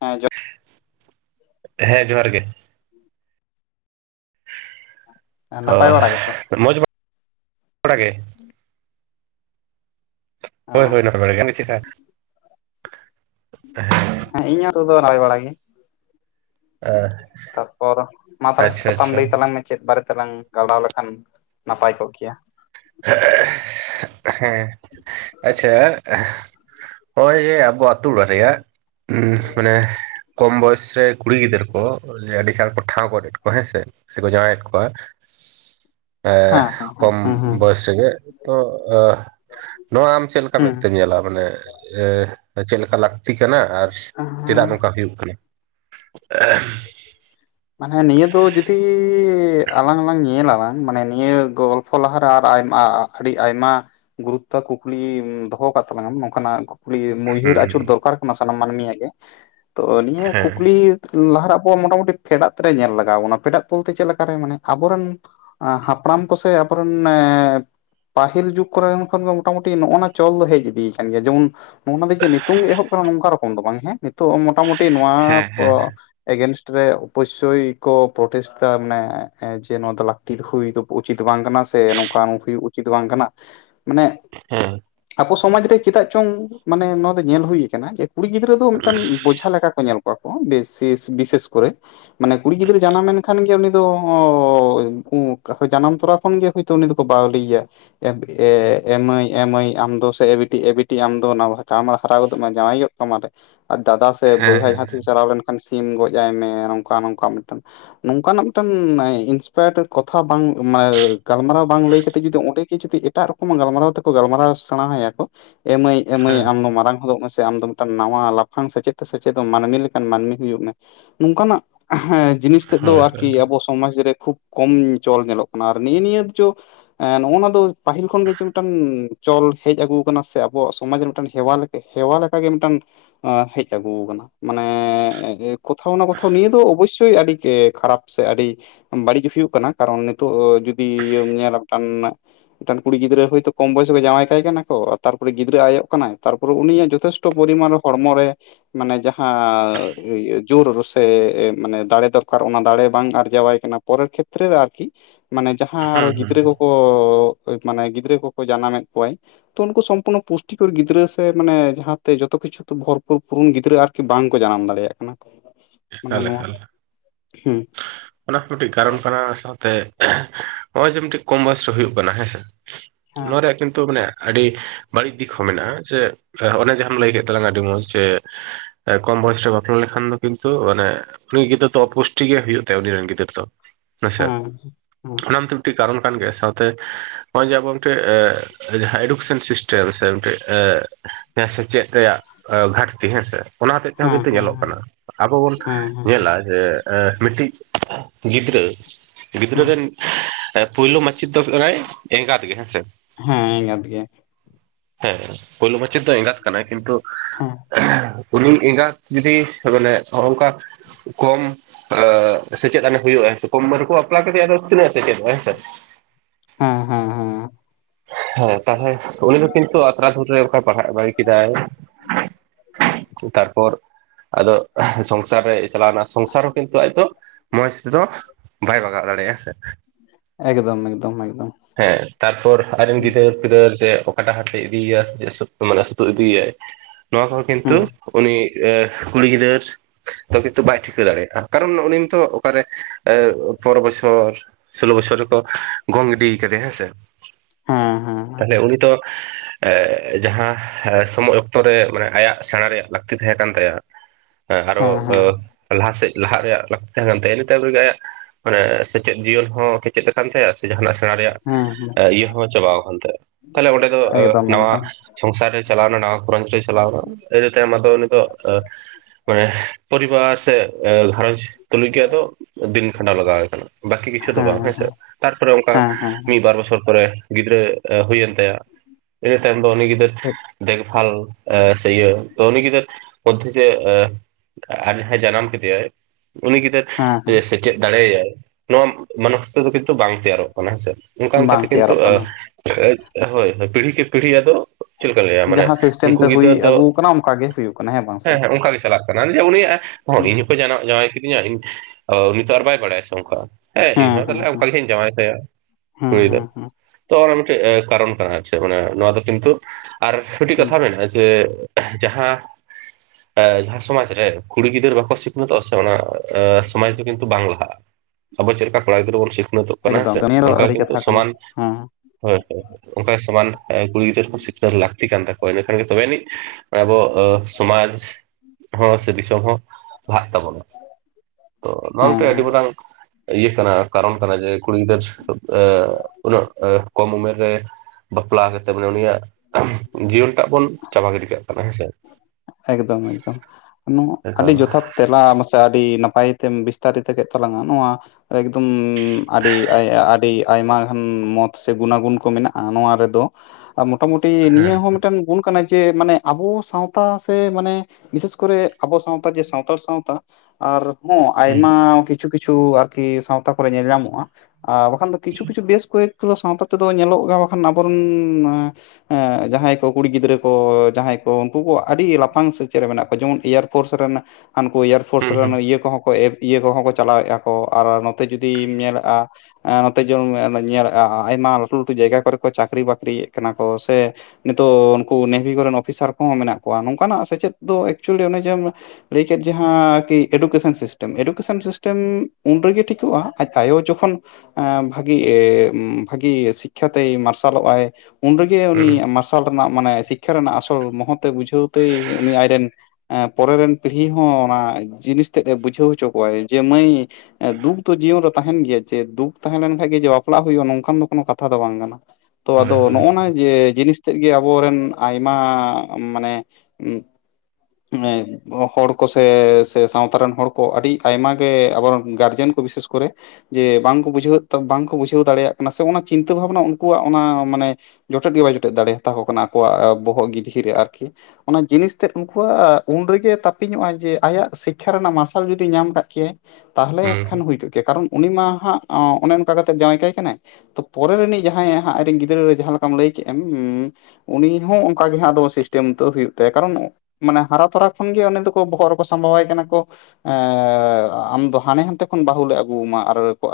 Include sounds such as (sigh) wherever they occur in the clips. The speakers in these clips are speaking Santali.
ᱦᱮᱸ ᱡᱚ ᱦᱮᱸ ᱡᱚᱦᱟᱨ ᱜᱮ᱾ (unintelligible) ᱚ ᱱᱟᱯᱟᱭ ᱵᱟᱲᱟ ᱜᱮᱛᱚ ᱢᱚᱸᱡᱽ ᱵᱟ ᱲᱟ ᱜᱮ, ᱚ ᱦᱳᱭ ᱦᱳᱭ (unintelligible) ᱪᱮᱠᱟ ᱦᱮᱸ ᱤᱧ ᱦᱚᱛᱚ ᱫᱚ ᱨᱟᱭ ᱵᱟᱲᱟ ᱜᱮ᱾ (unintelligible) ᱛᱟᱯᱚᱨ ᱢᱟ ᱛᱟᱦᱚᱞᱮ ᱟᱪᱪᱷᱟ ᱥᱟᱛᱟᱢ ᱟᱪᱪᱷᱟ ᱞᱟᱹᱭ ᱛᱟᱞᱟᱝ ᱢᱮ? ᱪᱮᱫ ᱵᱟᱨᱮ ᱛᱮᱞᱟᱝ ᱜᱟᱲᱟᱣ ᱞᱮᱠᱷᱟᱱ ᱱᱟᱯᱟᱭ ᱠᱚᱜ ᱠᱮᱭᱟ? (unintelligible) (unintelligible) ᱦᱮᱸ ᱟᱪᱪᱷᱟ ᱦᱳᱭ ᱟᱵᱚ ᱟᱛᱳ ᱚᱲᱟᱜ ᱨᱮᱭᱟᱜ ᱦᱩᱸ ᱢᱟᱱᱮ ᱠᱚᱢ ᱵᱚᱭᱮᱥ ᱨᱮ ᱠᱩᱲᱤ ᱜᱤᱫᱟᱹᱨᱟᱹ ᱠᱚ ᱟᱹᱰᱤ ᱪᱟᱲ ᱠᱚ ᱴᱷᱟᱶ ᱜᱚᱫᱮᱜ ᱠᱚᱣᱟ ᱦᱮᱸ ᱥᱮ ᱥᱮᱠᱚ ᱡᱟᱶᱟᱭᱮᱜ ᱠᱚᱣᱟ ᱮᱸ ᱦᱮᱸ ᱠᱚᱢ ᱦᱮᱸ ᱪᱮᱸᱜᱮᱜ ᱛᱚ ᱱᱚᱣᱟ ᱟᱢ ᱪᱮᱜ ᱞᱮᱠᱟ ᱦᱮᱸ ᱢᱮᱫ ᱛᱮᱢ ᱧᱮᱞᱟ ᱢᱟᱱᱮ ᱮᱸ ᱪᱮᱫ ᱞᱮᱠᱟ ᱞᱟᱹᱠᱛᱤ ᱠᱟᱱᱟ ᱟᱨ ᱦᱮᱸ ᱦᱮᱸ ᱪᱮᱫᱟᱜ ᱱᱚᱝᱠᱟ ᱦᱩᱭᱩᱜ ᱠᱟᱱᱟ? ᱢᱟᱱᱮ ᱱᱤᱭᱟᱹ ᱫᱚ ᱡᱩᱫᱤ ᱟᱞᱟᱝ ᱞᱟᱝ ᱧᱮᱞᱟᱞᱟᱝ ᱢᱟᱱᱮ ᱱᱤᱭᱟᱹ ᱜᱚᱞ ᱯᱷᱚ ᱞᱟᱦᱟᱨᱮ ᱟᱨ ᱟᱭᱢᱟ ᱟᱹᱰᱤ ᱟᱭᱢᱟ ᱜᱩᱨᱩᱛᱛᱚ ᱠᱩᱠᱞᱤ ᱫᱚᱦᱚ ᱟᱠᱟᱫ ᱛᱟᱞᱟᱝᱟ ᱱᱚᱝᱠᱟᱱᱟᱜ ᱠᱩᱠᱞᱤ ᱢᱩᱦᱩᱨ ᱦᱮᱸ ᱟᱹᱪᱩᱨ ᱫᱚᱨᱠᱟᱨ ᱠᱟᱱᱟ ᱥᱟᱱᱟᱢ ᱢᱟᱹᱱᱢᱤᱭᱟᱜ ᱜᱮ ᱛᱚ ᱱᱤᱭᱟᱹ ᱦᱮᱸ ᱠᱩᱠᱞᱤ ᱞᱟᱦᱟᱨᱮ ᱟᱵᱚ ᱢᱚᱴᱟᱢᱩᱴᱤ ᱯᱷᱮᱰᱟᱜ ᱨᱮ ᱧᱮᱞ ᱞᱟᱜᱟᱣ ᱵᱚᱱᱟ ᱯᱷᱮᱰᱟᱜ ᱵᱚᱞᱛᱮ ᱪᱮᱫ ᱞᱮᱠᱟᱨᱮ ᱢᱟᱱᱮ ᱟᱵᱚᱨᱮᱱ ᱟᱸ ᱦᱟᱯᱲᱟᱢ ᱠᱚᱥᱮ ᱟᱵᱚᱨᱮᱱ ᱮᱸ ᱯᱟᱦᱤᱞ ᱡᱩᱜᱽ ᱠᱚᱨᱮ ᱞᱮᱱᱠᱷᱟᱱ ᱫᱚ ᱢᱚᱴᱟᱢᱩᱴᱤ ᱱᱚᱜᱼᱱᱟ ᱪᱚᱞ ᱫᱚ ᱦᱮᱡ ᱤᱫᱤᱭ ᱠᱟᱱ ᱜᱮᱭᱟ ᱡᱮᱢᱚᱱ ᱦᱚᱜᱱᱟ ᱡᱮ ᱱᱤᱛᱚᱝ ᱜᱮ ᱮᱦᱚᱵ ᱟᱠᱟᱱᱟ ᱱᱚᱝᱠᱟ ᱨᱚᱠᱚᱢ ᱫᱚ ᱵᱟᱝ ᱦᱮᱸ ᱱᱤᱛᱚᱜ ᱢᱚᱴᱟᱢᱩᱴᱤ ᱴᱤ ᱱᱚᱣᱟ ᱦᱮᱸ ᱠᱳ ᱮᱜᱮᱱᱥᱴ ᱨᱮ ᱯᱚᱥᱥᱳᱭ ᱠᱚ ᱯᱨᱚᱴᱮᱥᱴ ᱫᱟ ᱢᱟᱱᱮ ᱡᱮ ᱱᱚᱣᱟ ᱫᱚ ᱞᱟᱹᱠᱛᱤ ᱦᱩᱭ ᱩᱪᱤᱛ ᱵᱟᱝ ᱠᱟᱱᱟ ᱥᱮ ᱱᱚᱝᱠᱟ-ᱱᱚᱝ ᱦᱩᱭᱩᱜ ᱩᱪᱤᱛ ᱵᱟᱝ ᱠᱟᱱᱟ᱾ (unintelligible) ᱢᱟᱱᱮ ᱦᱮᱸ ᱟᱵᱚ ᱥᱚᱢᱟᱡᱽ ᱨᱮ ᱪᱮᱫᱟᱜ ᱪᱚᱝ ᱢᱟᱱᱮ ᱱᱚᱣᱟ ᱫᱚ ᱧᱮᱞ ᱦᱩᱭ ᱠᱟᱱᱟ ᱡᱮ ᱠᱩᱲᱤ ᱜᱤᱫᱽᱨᱟᱹ ᱫᱚ ᱢᱤᱫᱴᱟᱝ ᱵᱳᱡᱷᱟ ᱞᱮᱠᱟ ᱠᱚ ᱧᱮᱞ ᱠᱚᱣᱟ ᱠᱚ ᱵᱮᱥ ᱵᱤᱥᱮᱥ ᱠᱚᱨᱮ᱾ ᱢᱟᱱᱮ ᱠᱩᱲᱤ ᱜᱤᱫᱽᱨᱟᱹ ᱡᱟᱱᱟᱢᱮᱱ ᱠᱷᱟᱱ ᱜᱮ ᱩᱱᱤ ᱫᱻᱚ ᱡᱟᱱᱟᱢ ᱛᱚᱨᱟ ᱠᱷᱚᱱ ᱜᱮ ᱦᱳᱭ ᱛᱚ ᱩᱱᱤ ᱫᱚᱠᱚ ᱵᱟᱣᱞᱤᱭ ᱮᱭᱟ᱾ ᱮ ᱢᱟᱹᱭ ᱮ ᱢᱟᱹᱭ ᱟᱢ ᱫᱚ ᱥᱮ ᱮ ᱵᱤᱴᱤ ᱮ ᱵᱤᱴᱤ ᱟᱢ ᱫᱚ ᱚᱱᱟ ᱦᱟᱛᱟᱣ ᱦᱟᱨᱟ ᱜᱚᱫᱚᱜ ᱢᱮ ᱡᱟᱶᱟᱭ ᱦᱩᱭᱩᱜ᱾ (unintelligible) ᱟᱞᱮ ᱟᱨ ᱫᱟᱫᱟ ᱥᱮ ᱦᱮᱸ ᱵᱚᱭᱦᱟ ᱦᱮᱸ ᱡᱟᱦᱟᱸ ᱛᱤᱥᱮ ᱪᱟᱞᱟᱣ ᱞᱮᱱᱠᱷᱟᱱ ᱥᱤᱢ ᱜᱚᱡ ᱟᱭ ᱢᱮ᱾ ᱱᱚᱝᱠᱟ ᱱᱚᱝᱠᱟ ᱢᱤᱫᱴᱮᱱ ᱱᱚᱝᱠᱟ ᱱᱟᱜ ᱢᱤᱫᱴᱮᱱ ᱤᱱᱥᱯᱟᱭᱟᱨ ᱠᱚᱛᱷᱟ ᱵᱟᱝ ᱢᱟᱱᱮ? ᱜᱟᱞᱢᱟᱨᱟᱣ ᱵᱟᱝ ᱞᱟᱹᱭ ᱠᱟᱛᱮᱫ ᱡᱩᱫᱤ ᱚᱸᱰᱮ ᱜᱮ ᱡᱩᱫᱤ ᱮᱴᱟᱜ ᱨᱚᱠᱚᱢᱟᱜ ᱜᱟᱞᱢᱟᱨᱟᱣ ᱛᱮᱠᱚ ᱜᱟᱞᱢᱟᱨᱟᱣ ᱥᱮᱲᱟᱭᱟ ᱠᱚ᱾ ᱮ ᱢᱟᱹᱭ ᱮ ᱢᱟᱹᱭ ᱦᱮᱸ ᱟᱢᱫᱚ ᱢᱟᱨᱟᱝ ᱦᱚᱫᱚᱜ ᱢᱮᱥᱮ ᱟᱢ ᱫᱚ ᱢᱤᱫᱴᱟᱝ ᱱᱟᱣᱟ ᱞᱟᱯᱷᱟᱝ ᱥᱮᱪᱮᱫ ᱛᱮ ᱥᱮᱪᱮᱫ ᱫᱚ ᱢᱟᱹᱱᱢᱤ ᱞᱮᱠᱟᱱ ᱢᱟᱹᱱᱢᱤ ᱦᱩᱭᱩᱜ ᱢᱮ ᱱᱚᱝᱠᱟ ᱱᱟᱜ ᱦᱮᱸ ᱡᱤᱱᱤᱥ ᱛᱮᱫ ᱫᱚ ᱦᱳᱭ ᱦᱳᱭ ᱟᱨᱠᱤ ᱟᱵᱚ ᱥᱚᱢᱟᱡᱽ ᱨᱮ ᱠᱷᱩᱵ ᱠᱚᱢ ᱪᱚᱞ ᱧᱮᱞᱚᱜ ᱠᱟᱱᱟ ᱟᱨ ᱱᱤᱭᱟᱹ ᱱᱤᱭᱟᱹ ᱪᱚ ᱱᱚᱜ-ᱱᱚᱣᱟ ᱫᱚ ᱯᱟᱹᱦᱤᱞ ᱠᱷᱚᱱ ᱜᱮ ᱪᱮᱫ ᱢᱤᱫᱴᱟᱝ ᱪᱚᱞ ᱦᱮᱡ ᱟᱹᱜᱩ ᱟᱠᱟᱱᱟ ᱥᱮ ᱟᱵᱚᱣᱟᱜ ᱥᱚᱢᱟᱡᱽ ᱨᱮ ᱢᱤᱫᱴᱟᱝ ᱦᱮᱣᱟ ᱞᱮ- ᱦᱮᱣᱟ ᱞᱮᱠᱟ ᱜᱮ ᱢᱤᱫᱴᱟᱝ ᱦᱮᱡ ᱟᱹᱜᱩ ᱟᱠᱟᱱᱟ ᱢᱟᱱᱮ ᱠᱚᱛᱷᱟ ᱱᱟ ᱠᱚᱛᱷᱟᱣ ᱱᱤᱭᱟᱹ ᱚᱵᱚᱥᱳᱭ ᱟᱹᱰᱤ ᱜᱮ ᱠᱷᱟᱨᱟᱯ ᱥᱮ ᱟᱹᱰᱤ ᱵᱟᱹᱲᱤᱡ ᱦᱩᱭᱩᱜ ᱠᱟᱱᱟ᱾ ᱠᱟᱨᱚᱱ ᱱᱤᱛᱚᱜ ᱡᱩᱫᱤ ᱤᱭᱟᱹᱢ ᱧᱮᱞᱟ ᱢᱤᱫᱴᱟᱱ ᱢᱤᱫᱴᱟᱱ ᱠᱩᱲᱤ ᱜᱤᱫᱽᱨᱟᱹ ᱦᱳᱭ ᱛᱳ ᱠᱚᱢ ᱵᱚᱭᱚᱥ ᱨᱮ ᱡᱟᱶᱟᱭ ᱠᱟᱭ ᱠᱟᱱᱟ ᱠᱚ᱾ ᱛᱟᱨᱯᱚᱨᱮ ᱜᱤᱫᱽᱨᱟᱹ ᱟᱭᱚᱜ ᱠᱟᱱᱟᱭ ᱛᱟᱯᱚᱨ ᱩᱱᱤᱭᱟᱜ ᱡᱚᱛᱷᱮᱥ- ᱴᱚ ᱯᱤᱢᱟᱱ ᱦᱚᱲᱢᱚ ᱨᱮ ᱢᱟᱱᱮ ᱡᱟᱦᱟᱸ ᱡᱳᱨ ᱨᱚᱥᱮ ᱢᱟᱱᱮ ᱫᱟᱲᱮ ᱫᱚᱨᱠᱟᱨ ᱚᱱᱟ ᱫᱟᱲᱮ ᱵᱟᱝ ᱟᱨᱡᱟᱣᱟᱭ ᱠᱟᱱᱟ ᱯᱚᱨᱮᱨ ᱠᱷᱮᱛᱨᱮ ᱨᱮ ᱟᱨᱠᱤ᱾ ᱢᱟᱱᱮ ᱡᱟᱦᱟᱸ ᱟᱨᱚ ᱦᱩᱸ ᱦᱩᱸ ᱜᱤᱫᱽᱨᱟᱹ ᱠᱚᱠᱚ ᱢᱟᱱᱮ ᱜᱤᱫᱽᱨᱟᱹ ᱠᱚᱠᱚ ᱡᱟᱱᱟᱢ ᱮᱫ ᱠᱚᱣᱟᱭ ᱛᱚ ᱩᱱᱠᱩ ᱥᱚᱢᱯᱩᱨᱱᱚ ᱯᱩᱥᱴᱤᱠᱚᱨ ᱜᱤᱫᱽᱨᱟᱹ ᱥᱮ ᱢᱟᱱᱮ ᱡᱟᱦᱟᱸᱛᱮ ᱡᱚᱛᱚ ᱠᱤᱪᱷᱩ ᱵᱷᱚᱨᱯᱩᱨ ᱯᱩᱨᱩᱱ ᱜᱤᱫᱽᱨᱟᱹ ᱟᱨ- ᱠᱤ ᱵᱟᱝ ᱠᱚ ᱡᱟᱱᱟᱢ ᱫᱟᱲᱮᱭᱟᱜ ᱠᱟᱱᱟ ᱠᱚ᱾ ᱢᱟᱱᱮ ᱮᱠᱟᱞ ᱱᱚᱣᱟ ᱮᱠᱟᱞ ᱦᱩᱸ, ᱚᱱᱟ ᱦᱚᱸ ᱢᱤᱫᱴᱤᱡ ᱠᱟᱨᱚᱱ ᱠᱟᱱᱟ ᱥᱟᱶᱛᱮ ᱱᱚᱜ-ᱚᱭ ᱡᱮ ᱢᱤᱫᱴᱤᱡ ᱠᱚᱢ ᱵᱚᱭᱮᱥ ᱨᱮ ᱦᱩᱭᱩᱜ ᱠᱟᱱᱟ ᱦᱮᱸᱥᱮ᱾ ᱦᱮᱸ ᱱᱚᱣᱟ ᱨᱮᱭᱟᱜ ᱠᱤᱱᱛᱩ ᱢᱟᱱᱮ ᱟᱹᱰᱤ ᱵᱟᱹᱲᱤᱡ ᱫᱤᱠ ᱦᱚᱸ ᱢᱮᱱᱟᱜ-ᱟ᱾ ᱡᱮ ᱚᱱᱮ ᱡᱟᱦᱟᱸ ᱟᱢ ᱞᱟᱹᱭ ᱠᱮᱫ ᱛᱟᱞᱟᱝ-ᱟ ᱟᱹᱰᱤ ᱢᱚᱸᱡᱽ ᱡᱮ ᱠᱚᱢ ᱵᱚᱭᱮᱥ ᱨᱮ ᱵᱟᱯᱞᱟ ᱞᱮᱠᱷᱟᱱ ᱫᱚ ᱠᱤᱱᱛᱩ ᱢᱟᱱᱮ ᱩᱱᱤ ᱜᱤᱫᱽᱨᱟᱹ ᱛᱚ ᱚᱯᱩᱥ- ᱴᱤ ᱜᱮ ᱦᱩᱭᱩᱜ ᱛᱟᱭᱟ ᱩᱱᱤ ᱨᱮᱱ ᱜᱤᱫᱟᱹᱨ ᱫᱚ᱾ ᱱᱮᱥᱮ ᱦᱮᱸ ᱚᱱᱟᱢ ᱠᱤᱱ- ᱴᱤ ᱠᱟᱨᱚᱱ ᱠᱟᱱ ᱜᱮᱭᱟ ᱥᱟᱶᱛᱮ ᱱᱚᱜ-ᱚᱭ ᱡᱮ ᱟᱵᱚ ᱢᱤᱫᱴᱮᱡ ᱮ ᱡᱟᱦᱟᱸ ᱮᱰᱩᱠᱮᱥᱚᱱ ᱥᱤᱥᱴᱮᱢ ᱥᱮ ᱢᱤᱫᱴᱮᱡ ᱡᱟᱦᱟᱸ ᱥᱮᱪᱮᱫ ᱨᱮᱭᱟᱜ ᱜᱷᱟᱴᱛᱤ ᱦᱮᱸᱥᱮ᱾ ᱚᱱᱟ ᱦᱚᱛᱮᱜ ᱛᱮᱦᱚᱸ ᱦᱮᱸ ᱠᱤᱱᱛᱩ ᱦᱮᱸ ᱧᱮᱞᱚᱜ ᱠᱟᱱᱟ ᱟᱵᱚ ᱵᱚᱱ ᱦᱮᱸ ᱦᱮᱸ ᱧᱮᱞᱟ ᱡᱮ ᱢᱤᱫᱴᱤᱡ ᱜᱤᱫᱽᱨᱟᱹ, ᱜᱤᱫᱽᱨᱟᱹ ᱦᱮᱸ ᱨᱮᱱ ᱯᱩᱭᱞᱳ ᱢᱟᱪᱮᱫ ᱫᱚ ᱠᱟᱱᱟᱭ ᱮᱸᱜᱟᱛ ᱜᱮ ᱦᱮᱸᱥᱮ᱾ ᱦᱮᱸ ᱮᱸᱜᱟᱛ ᱜᱮ᱾ ᱦᱮᱸ ᱯᱳᱭᱞᱳ ᱢᱟᱪᱮᱛ ᱫᱚ ᱮᱸᱜᱟᱛ ᱠᱟᱱᱟ ᱠᱤᱱᱛᱩ? ᱦᱮᱸ ᱩᱱᱤ ᱮᱸᱜᱟᱛ ᱡᱩᱫᱤ ᱢᱟᱱᱮ ᱱᱚᱜ-ᱚᱝᱠᱟ ᱠᱚᱢ ᱥᱮᱪᱮᱫ ᱟᱱ ᱦᱩᱭᱩᱜ-ᱟ ᱦᱮᱸᱥᱮ ᱠᱚᱢ ᱩᱢᱮᱨ ᱨᱮᱠᱚ ᱵᱟᱯᱞᱟ ᱠᱮᱫᱮᱭᱟ ᱟᱫᱚ ᱛᱤᱱᱟᱹᱜ ᱮ ᱥᱮᱪᱮᱫᱚᱜ-ᱟ ᱦᱮᱸᱥᱮ᱾ ᱦᱮᱸ ᱦᱮᱸ ᱦᱮᱸ ᱦᱚᱸ ᱛᱟᱦᱚᱞᱮ ᱩᱱᱤ ᱫᱚ ᱠᱤᱱᱛᱩ ᱟᱛᱨᱟ ᱫᱷᱩᱨ ᱨᱮ ᱚᱱᱠᱟ ᱯᱟᱲᱦᱟᱜ ᱮ ᱵᱟᱹᱜᱤ ᱠᱮᱫᱟᱭ᱾ ᱛᱟᱨᱯᱚᱨ ᱟᱫᱚ ᱥᱚᱝᱥᱟᱨ ᱨᱮ ᱪᱟᱞᱟᱣᱱᱟ ᱥᱚᱝᱥᱟᱨ ᱦᱚᱸ ᱠᱤᱱᱛᱩ ᱟᱡ ᱛᱚ ᱢᱚᱡᱽ ᱛᱮᱫᱚ ᱵᱟᱭ ᱵᱟᱜᱟᱣ ᱫᱟᱲᱮᱭᱟᱜ-ᱟ ᱦᱮᱸᱥᱮ᱾ ᱮᱠᱫᱚᱢ ᱮᱠᱫᱚᱢ ᱮᱠᱫᱚᱢ᱾ ᱟᱡᱨᱮ ᱨᱮᱱ ᱦᱮᱸ ᱜᱤᱫᱟᱹᱨ-ᱯᱤᱫᱟᱹᱨ ᱡᱮ ᱚᱠᱟ ᱰᱟᱦᱟᱨ ᱛᱮᱭ ᱤᱫᱤᱭ ᱮᱭᱟ ᱥᱮ ᱢᱟᱱᱮ ᱥᱩᱛᱩᱜ ᱤᱫᱤᱭᱟᱭ᱾ ᱱᱚᱣᱟ ᱠᱚᱦᱚᱸ ᱠᱤᱱᱛᱩ ᱦᱮᱸ ᱩᱱᱤ ᱠᱩᱲᱤ ᱜᱤᱫᱟᱹᱨ ᱛᱚ ᱠᱤᱱᱛᱩ ᱵᱟᱭ ᱴᱷᱤᱠᱟᱹ ᱫᱟᱲᱮᱭᱟᱜ-ᱟ᱾ ᱠᱟᱨᱚᱱ ᱩᱱᱤ ᱱᱤᱛᱚᱜ ᱚᱠᱟᱨᱮ ᱯᱚᱨᱮᱨ ᱵᱚᱪᱷᱚᱨ ᱥᱳᱞᱳ ᱵᱚᱪᱷᱚᱨ ᱨᱮ ᱠᱚ ᱜᱚᱝ ᱤᱫᱤ ᱠᱟᱫᱮᱭᱟ ᱦᱮᱸ ᱥᱮ᱾ ᱦᱮᱸ ᱦᱮᱸ ᱛᱟᱦᱚᱞᱮ ᱩᱱᱤ ᱛᱚ ᱮᱸ ᱡᱟᱦᱟᱸ ᱥᱳᱢᱳᱭ ᱚᱠᱛᱚ ᱨᱮ ᱢᱟᱱᱮ ᱟᱭᱟᱜ ᱥᱮᱬᱟ ᱨᱮᱭᱟᱜ ᱞᱟᱹᱠᱛᱤ ᱛᱟᱦᱮᱸ ᱠᱟᱱ ᱛᱟᱭᱟ ᱮᱸ ᱟᱨᱚ ᱦᱮᱸ ᱞᱟᱦᱟ ᱥᱮᱫ ᱞᱟᱦᱟᱜ ᱨᱮᱭᱟᱜ ᱞᱟᱹᱠᱛᱤ ᱛᱟᱦᱮᱸ ᱠᱟᱱ ᱛᱟᱭᱟ ᱤᱱᱟᱹ ᱛᱟᱭᱚᱢ ᱨᱮᱜᱮ ᱟᱭᱟᱜ ᱢᱟᱱᱮ ᱥᱮᱪᱮᱫ ᱡᱤᱭᱚᱱ ᱦᱚᱸ ᱠᱮᱪᱮᱫ ᱟᱠᱟᱱ ᱛᱟᱭᱟ, ᱥᱮ ᱡᱟᱦᱟᱱᱟᱜ ᱥᱮᱬᱟ ᱨᱮᱭᱟᱜ ᱦᱩᱸ ᱦᱩᱸ ᱪᱟᱵᱟᱣᱟᱠᱟᱱ ᱛᱟᱭᱟ ᱛᱟᱞᱦᱮ ᱚᱸᱰᱮ ᱫᱚ ᱱᱟᱣᱟ ᱮᱠᱫᱚᱢ ᱥᱚᱝᱥᱟᱨ ᱨᱮ ᱪᱟᱞᱟᱣᱱᱟ (unintelligible) ᱪᱟᱞᱟᱣᱱᱟ ᱤᱱᱟᱹ ᱛᱟᱭᱚᱢ ᱟᱫᱚ ᱩᱱᱤ ᱫᱚ ᱢᱟᱱᱮ ᱯᱚᱨᱤᱵᱟᱨ ᱥᱮ ᱮᱸ ᱜᱷᱟᱨᱚᱸᱡᱽ (unintelligible) ᱫᱚ ᱫᱤᱱ ᱠᱷᱟᱸᱰᱟᱣ ᱞᱟᱜᱟᱣᱮ ᱠᱟᱱᱟ ᱵᱟᱠᱤ ᱠᱤᱪᱷᱩ ᱫᱚ ᱦᱮᱸ ᱵᱟᱝ ᱦᱮᱸᱥᱮ ᱦᱮᱸ ᱛᱟᱨᱯᱚᱨᱮ ᱚᱝᱠᱟ ᱦᱮᱸ ᱦᱮᱸ ᱢᱤᱫ ᱵᱟᱨ ᱵᱚᱪᱷᱚᱨ ᱯᱚᱨᱮ ᱜᱤᱫᱽᱨᱟᱹ ᱦᱩᱭᱮᱱ ᱛᱟᱭᱟ ᱤᱱᱟᱹ ᱛᱟᱭᱚᱢ ᱫᱚ ᱩᱱᱤ ᱜᱤᱫᱟᱹᱨ ᱴᱷᱤᱠ ᱫᱮᱠ ᱵᱷᱟᱞ ᱥᱮ ᱤᱭᱟᱹ ᱛᱚ ᱩᱱᱤ ᱜᱤᱫᱟᱹᱨ ᱢᱚᱫᱫᱷ ᱡᱮ ᱟᱡ ᱡᱟᱦᱟᱸᱭ ᱡᱟᱱᱟᱢ ᱠᱮᱫᱮᱭᱟᱭ ᱩᱱᱤ ᱜᱤᱫᱟᱹᱨ ᱦᱮᱸ ᱥᱮᱪᱮᱫ ᱫᱟᱲᱮᱭᱟᱭᱟᱭ ᱱᱚᱣᱟ ᱢᱟᱱᱚᱥ ᱛᱮᱫᱚ ᱠᱤᱱᱛᱩ ᱵᱟᱝ ᱛᱮᱭᱟᱨᱚᱜ ᱠᱟᱱᱟ ᱦᱮᱸᱥᱮ᱾ ᱚᱝᱠᱟ ᱦᱮᱸ ᱵᱟᱝ ᱚᱝᱠᱟᱛᱮ ᱠᱤᱱᱛᱩ ᱛᱮᱭᱟᱨᱚᱜ ᱠᱟᱱᱟ ᱮᱸ ᱦᱳᱭ ᱦᱳᱭ ᱯᱤᱲᱦᱤ ᱠᱮ ᱯᱤᱲᱦᱤ ᱟᱫᱚ ᱪᱮᱫᱞᱮᱠᱟᱧ ᱞᱟᱹᱭᱟ ᱢᱟᱱᱮ ᱡᱟᱦᱟᱸ ᱥᱤᱥᱴᱮᱢ ᱩᱝᱠᱩ ᱛᱮ ᱦᱩᱭ ᱜᱤᱫᱟᱹᱨ ᱫᱚ ᱟᱹᱜᱩ ᱠᱟᱱᱟ ᱚᱱᱠᱟ ᱜᱮ ᱦᱩᱭᱩᱜ ᱠᱟᱱᱟ ᱵᱟᱝ ᱥᱮ ᱦᱮᱸ ᱦᱮᱸ ᱚᱝᱠᱟ ᱜᱮ ᱪᱟᱞᱟᱜ ᱠᱟᱱᱟ ᱦᱟᱱᱮ ᱡᱮ ᱩᱱᱤᱭᱟᱜ ᱠᱚᱦᱚ ᱦᱮᱸ ᱤᱧ ᱦᱚᱸᱠᱚ ᱡᱟᱱᱟᱣ ᱡᱟᱶᱟᱭ ᱠᱤᱫᱤᱧᱟ ᱤᱧ ᱩᱱᱤᱛᱚ ᱟᱨ ᱵᱟᱭ ᱵᱟᱲᱟᱭᱟ ᱥᱮ ᱚᱝᱠᱟ ᱦᱮᱸ ᱤᱧ ᱦᱚᱸ ᱛᱟᱞᱦᱮ ᱚᱝᱠᱟ (unintelligible) ᱡᱟᱶᱟᱭ ᱠᱟᱭᱟ ᱦᱮᱸ ᱦᱮᱸ (unintelligible) ᱦᱮᱸ ᱛᱚ ᱚᱱᱟ ᱢᱤᱫᱴᱤᱡ ᱠᱟᱨᱚᱱ ᱠᱟᱱᱟ ᱟᱨ ᱪᱮᱫ ᱱᱚᱣᱟ ᱫᱚ ᱠᱤᱱᱛᱩ ᱟᱨ ᱢᱤᱫᱴᱤᱡ ᱠᱟᱛᱷᱟ ᱢᱮᱱᱟᱜ-ᱟ ᱡᱮ ᱡᱟᱦᱟᱸ ᱮᱸ ᱡᱟᱦᱟᱸ ᱥᱚᱢᱟᱡᱽ ᱨᱮ ᱠᱩᱲᱤ ᱜᱤᱫᱟᱹᱨ ᱵᱟᱠᱚ ᱥᱤᱠᱷᱱᱟᱹᱛᱚᱜ-ᱟ ᱥᱮ ᱚᱱᱟ ᱥᱚᱢᱟᱡ ᱫᱚ ᱠᱤᱱᱛᱩ ᱵᱟᱝ ᱞᱟᱦᱟᱜ-ᱟ ᱟᱵᱚ ᱪᱮᱫ ᱞᱮᱠᱟ ᱠᱚᱲᱟ ᱜᱤᱫᱽᱨᱟᱹ ᱵᱚᱱ ᱥᱤᱠᱷ ᱱᱟᱹᱛᱚᱜ ᱠᱟᱱᱟ ᱮᱠᱫᱚᱢ ᱦᱮᱸᱥᱮ ᱱᱤᱭᱟᱹ ᱫᱚ ᱚᱝᱠᱟ ᱥᱟᱹᱨᱤ ᱠᱤᱱᱛᱩ ᱠᱟᱛᱷᱟ ᱠᱟᱱᱟ ᱥᱚᱢᱟᱱ ᱦᱮᱸ ᱦᱳᱭ ᱦᱳᱭ ᱚᱝᱠᱟ ᱜᱮ ᱥᱚᱢᱟᱱ ᱠᱩᱲᱤ ᱜᱤᱫᱟᱹᱨ ᱦᱚᱸ ᱥᱤᱠᱷᱱᱟᱹᱛ ᱞᱟᱹᱠᱛᱤ ᱠᱟᱱ ᱛᱟᱠᱚᱣᱟ ᱤᱱᱟᱹ ᱠᱷᱟᱱ ᱜᱮ ᱛᱚᱵᱮ ᱱᱤᱡ ᱟᱵᱚ ᱥᱚᱢᱟᱡᱽ ᱦᱚᱸ ᱥᱮ ᱫᱤᱥᱚᱢ ᱦᱚᱸ ᱞᱟᱦᱟᱜ ᱛᱟᱵᱚᱱᱟ ᱛᱚ ᱱᱚᱣᱟ ᱦᱮᱸ ᱢᱤᱫᱴᱟᱝ ᱟᱹᱰᱤ ᱦᱮᱸ ᱢᱟᱨᱟᱝ ᱤᱭᱟᱹ ᱠᱟᱱᱟ ᱠᱟᱨᱚᱱ ᱠᱟᱱᱟ ᱡᱮ ᱠᱩᱲᱤ ᱜᱤᱫᱟᱹᱨ ᱮᱸ ᱩᱱᱟᱹᱜ ᱠᱚᱢ ᱩᱢᱮᱨ ᱨᱮ ᱵᱟᱯᱞᱟ ᱠᱟᱛᱮᱜ ᱢᱟᱱᱮ ᱩᱱᱤᱭᱟᱜ ᱡᱤᱭᱚᱱ ᱴᱟᱜ ᱵᱚᱱ ᱪᱟᱵᱟ ᱜᱤᱰᱤ ᱠᱟᱜ ᱠᱟᱱᱟ ᱦᱮᱸᱥᱮ᱾ ᱮᱠᱫᱚᱢ ᱮᱠᱫᱚᱢ ᱱᱚᱣᱟ ᱟᱹᱰᱤ ᱮᱠᱟᱞ ᱡᱚᱛᱷᱟᱛ ᱛᱮᱞᱟ ᱢᱟᱥᱮ ᱟᱹᱰᱤ ᱱᱟᱯᱟᱭ ᱛᱮᱢ ᱵᱤᱥᱛᱟᱨᱤᱛᱚ ᱠᱮᱫ ᱛᱟᱞᱟᱝᱟ ᱱᱚᱣᱟ ᱮᱠᱫᱚᱢ ᱟᱹᱰᱤ ᱟᱭ ᱟᱹᱰᱤ ᱟᱭᱢᱟ ᱜᱟᱱ ᱢᱚᱛ ᱥᱮ ᱜᱩᱱᱟᱹ ᱜᱩᱱ ᱠᱚ ᱢᱮᱱᱟᱜ-ᱟ ᱱᱚᱣᱟ ᱨᱮᱫᱚ ᱟᱨ ᱢᱚᱴᱟ ᱢᱩᱴᱤ ᱱᱤᱭᱟᱹ ᱦᱮᱸ ᱦᱚᱸ ᱢᱤᱫᱴᱮᱱ ᱜᱩᱱ ᱠᱟᱱᱟ ᱡᱮ ᱢᱟᱱᱮ ᱟᱵᱚ ᱥᱟᱶ ᱛᱟ ᱥᱮ ᱢᱟᱱᱮ ᱵᱤᱥᱮᱥ ᱠᱚᱨᱮ ᱟᱵᱚ ᱥᱟᱶᱛᱟ ᱡᱮ ᱥᱟᱱᱛᱟᱲ ᱥᱟᱶᱛᱟ ᱟᱨ ᱦᱚᱸ ᱦᱩᱸ ᱟᱭᱢᱟ ᱠᱤᱪᱷᱩ ᱠᱤᱪᱷᱩ ᱟᱨᱠᱤ ᱥᱟᱶᱛᱟ ᱠᱚᱨᱮ ᱧᱮᱞ ᱧᱟᱢᱚᱜ-ᱟ᱾ ᱟᱨ ᱵᱟᱠᱷᱟᱱ ᱫᱚ ᱠᱤᱪᱷᱩ ᱠᱤᱪᱷᱩ ᱵᱮᱥ ᱠᱚᱭᱮᱠ ᱜᱩᱞᱟᱹ ᱥᱟᱶᱛᱟ ᱛᱮᱫᱚ ᱧᱮᱞᱚᱜ ᱜᱟ ᱵᱟᱠᱷᱟᱱ ᱟᱵᱚᱨᱮᱱ ᱡᱟᱦᱟᱸᱭ ᱠᱚ ᱠᱩᱲᱤ ᱜᱤᱫᱽᱨᱟᱹ ᱠᱚ ᱡᱟᱦᱟᱸᱭ ᱠᱚ ᱠᱩ ᱠᱚ ᱟᱹᱰᱤ ᱞᱟᱯᱷᱟᱝ ᱥᱮᱪᱮᱫ ᱨᱮ ᱢᱮᱱᱟᱜ ᱠᱚᱣᱟ ᱡᱚᱢᱚᱱ ᱮᱭᱟᱨ ᱯᱷᱳᱨᱥ ᱨᱮᱱ ᱦᱟᱱᱠᱩ ᱮᱭᱟᱨ ᱯᱷᱳᱨᱥ ᱨᱮᱱ ᱦᱩᱸ ᱤᱭᱟᱹ ᱠᱚᱦᱚᱸ ᱠᱚ ᱤᱭᱟᱹ ᱠᱚᱦᱚᱸ ᱠᱚ ᱪᱟᱞᱟᱣᱮᱜ-ᱟ ᱠᱚ ᱟᱨ ᱱᱚᱛᱮ ᱡᱩᱫᱤᱢ ᱧᱮᱞᱟᱜ-ᱟ ᱮᱸ ᱱᱚᱛᱮ ᱡᱚᱢᱚᱱ ᱧᱮᱞ ᱟᱭᱢᱟ ᱞᱟᱹᱴᱩ ᱞᱟᱹᱴᱩ ᱡᱟᱭᱜᱟ ᱠᱚᱨᱮ ᱠᱚ ᱪᱟᱹᱠᱨᱤ ᱵᱟᱹᱠᱨᱤᱭᱮᱫ ᱠᱟᱱᱟ ᱠᱚ ᱥᱮ ᱱᱮᱛᱳᱜ ᱩᱱᱠᱩ ᱱᱮᱵᱷᱤ ᱠᱚᱨᱮᱱ ᱚᱯᱷᱤᱥᱟᱨ ᱠᱚᱦᱚᱸ ᱢᱮᱱᱟᱜ ᱠᱚᱣᱟ ᱱᱚᱝᱠᱟᱱᱟᱜ ᱥᱮᱪᱮᱫ ᱫᱚ ᱮᱠᱪᱩᱭᱞᱤ ᱚᱱᱮ ᱡᱮ ᱞᱟᱹᱭ ᱠᱮᱫ ᱡᱟᱦᱟᱸ ᱠᱤ ᱮᱰᱩᱠᱮᱥᱮᱱ ᱥᱤᱥᱴᱮᱢ ᱮᱰᱩᱠᱮᱥᱮᱱ ᱥᱤᱥᱴᱮᱢ ᱩᱱ ᱨᱮᱜᱮ ᱴᱷᱤᱠᱚᱜ-ᱟ ᱟᱡ ᱟᱭᱳ ᱡᱚᱠᱷᱚᱱ ᱮᱸ ᱵᱷᱟᱹᱜᱤ ᱵᱷᱟᱹᱜᱤ ᱥᱤᱠᱷᱟᱛᱮᱭ ᱢᱟᱨᱥᱟᱞᱚᱜᱟᱭ᱾ ᱩᱱᱨᱮᱜᱮ ᱩᱱᱤ ᱦᱩᱸ ᱢᱟᱨᱥᱟᱞ ᱨᱮᱱᱟᱜ ᱢᱟᱱᱮ ᱥᱤᱠᱷᱟ ᱨᱮᱱᱟᱜ ᱟᱥᱚᱞ ᱢᱚᱦᱚᱛᱮ ᱵᱩᱡᱷᱟᱹᱣ ᱛᱮ ᱩᱱᱤ ᱟᱡᱨᱮᱱ ᱯᱚᱨᱮᱨᱮᱱ ᱯᱤᱲᱦᱤ ᱦᱚᱸ ᱚᱱᱟ ᱡᱤᱱᱤᱥ ᱛᱮᱫᱮ ᱵᱩᱡᱷᱟᱹᱣ ᱦᱚᱪᱚ ᱠᱚᱣᱟᱭ ᱡᱮ ᱢᱟᱹᱭ ᱫᱩᱠ ᱫᱚ ᱡᱤᱭᱚᱱ ᱨᱮ ᱛᱟᱦᱮᱱ ᱜᱮᱭᱟ ᱡᱮ ᱫᱩᱠ ᱛᱟᱦᱮᱸ ᱞᱮᱱᱠᱷᱟᱡ ᱜᱮ ᱡᱮ ᱵᱟᱯᱞᱟᱜ ᱦᱳᱭᱳᱜ-ᱟ ᱱᱚᱝᱠᱟᱱ ᱫᱚ ᱠᱚᱱᱚ ᱠᱟᱛᱷᱟ ᱫᱚ ᱵᱟᱝ ᱠᱟᱱᱟ᱾ ᱛᱚ ᱦᱳᱭ ᱟᱫᱚ ᱦᱳᱭ ᱱᱚᱜᱚᱱᱟ ᱡᱮ ᱡᱤᱱᱤᱥ ᱛᱮᱫ ᱜᱮ ᱟᱵᱚᱨᱮᱱ ᱟᱭᱢᱟ ᱢᱟᱱᱮ (inaudible) ᱦᱚᱲ ᱠᱚ ᱥᱮ ᱥᱟᱶᱛᱟ ᱨᱮᱱ ᱦᱚᱲ ᱠᱚ ᱟᱹᱰᱤ ᱟᱭᱢᱟ ᱜᱮ ᱟᱵᱚ ᱨᱮᱱ ᱜᱟᱨᱡᱮᱱ ᱠᱚ ᱵᱤᱥᱮᱥ ᱠᱚᱨᱮ ᱡᱮ ᱵᱟᱝ ᱠᱚ ᱵᱩᱡᱷᱟᱹᱣ ᱮᱫ ᱛᱟᱵ ᱥᱮ ᱵᱟᱝ ᱠᱚ ᱵᱩᱡᱷᱟᱹᱣ ᱫᱟᱲᱮᱭᱟᱜ ᱠᱟᱱᱟ ᱥᱮ ᱚᱱᱟ ᱪᱤᱱᱛᱟᱹ ᱵᱷᱟᱵᱱᱟ ᱩᱱᱠᱩᱣᱟᱜ ᱚᱱᱟ ᱢᱟᱱᱮ ᱡᱚᱴᱮᱫ ᱜᱮ ᱵᱟᱭ ᱡᱚᱴᱮᱫ ᱫᱟᱲᱮᱭ ᱟᱛᱟᱠᱚ ᱠᱟᱱᱟ ᱟᱠᱚᱣᱟᱜ ᱵᱚᱦᱚᱜ ᱜᱤᱫᱷᱤᱨᱮ ᱟᱨᱠᱤ ᱚᱱᱟ ᱡᱤᱱᱤᱥ ᱛᱮᱫ ᱩᱱᱠᱩᱣᱟᱜ ᱩᱱᱨᱮᱜᱮ ᱛᱟᱹᱯᱤᱧᱚᱜᱼᱟ ᱡᱮ ᱟᱭᱟᱜ ᱥᱤᱠᱠᱷᱟ ᱨᱮᱱᱟᱜ ᱢᱟᱨᱥᱟᱞ ᱡᱩᱫᱤ ᱧᱟᱢ ᱠᱟᱜ ᱠᱮᱭᱟᱭ ᱛᱟᱦᱚᱞᱮ ᱦᱩᱸ ᱠᱷᱟᱱ ᱦᱩᱭ ᱠᱚᱜ ᱠᱮᱭᱟ, ᱠᱟᱨᱚᱱ ᱩᱱᱤ ᱢᱟ ᱦᱟᱸᱜ ᱚᱱᱮ ᱚᱱᱠᱟ ᱠᱟᱛᱮᱜ ᱡᱟᱶᱟᱭ ᱠᱟᱭ ᱠᱟᱱᱟᱭ ᱛᱚ ᱯᱚᱨᱮ ᱨᱮᱱᱤᱡ ᱡᱟᱦᱟᱸᱭ ᱦᱟᱸᱜ ᱟᱡᱨᱮᱱ ᱜᱤᱫᱽᱨᱟᱹ ᱨᱮ ᱡᱟᱦᱟᱸ ᱞᱮᱠᱟᱢ ᱞᱟᱹᱭ ᱠᱮᱫ ᱮᱢ ᱩᱱᱤ ᱦᱚᱸ ᱚᱱᱠᱟ ᱜᱮ ᱦᱟᱸᱜ ᱟᱫᱚ ᱥᱤᱥᱴᱮᱢ ᱫᱚ ᱦᱩᱭᱩᱜ ᱛᱟᱭᱟ ᱠᱟᱨᱚᱱ ᱢᱟᱱᱮ ᱦᱟᱨᱟ ᱛᱚᱨᱟ ᱠᱷᱚᱱ ᱜᱮ ᱩᱱᱤ ᱫᱚᱠᱚ ᱵᱚᱦᱚᱜ ᱨᱮᱠᱚ ᱥᱟᱢᱵᱟᱣᱟᱭ ᱠᱟᱱᱟ ᱠᱚ ᱮᱻ ᱟᱢ ᱫᱚ ᱦᱟᱱᱮ ᱦᱟᱱᱛᱮ ᱠᱷᱚᱱ ᱵᱟᱹᱦᱩ ᱞᱮ ᱟᱹᱜᱩᱣᱟᱢᱟ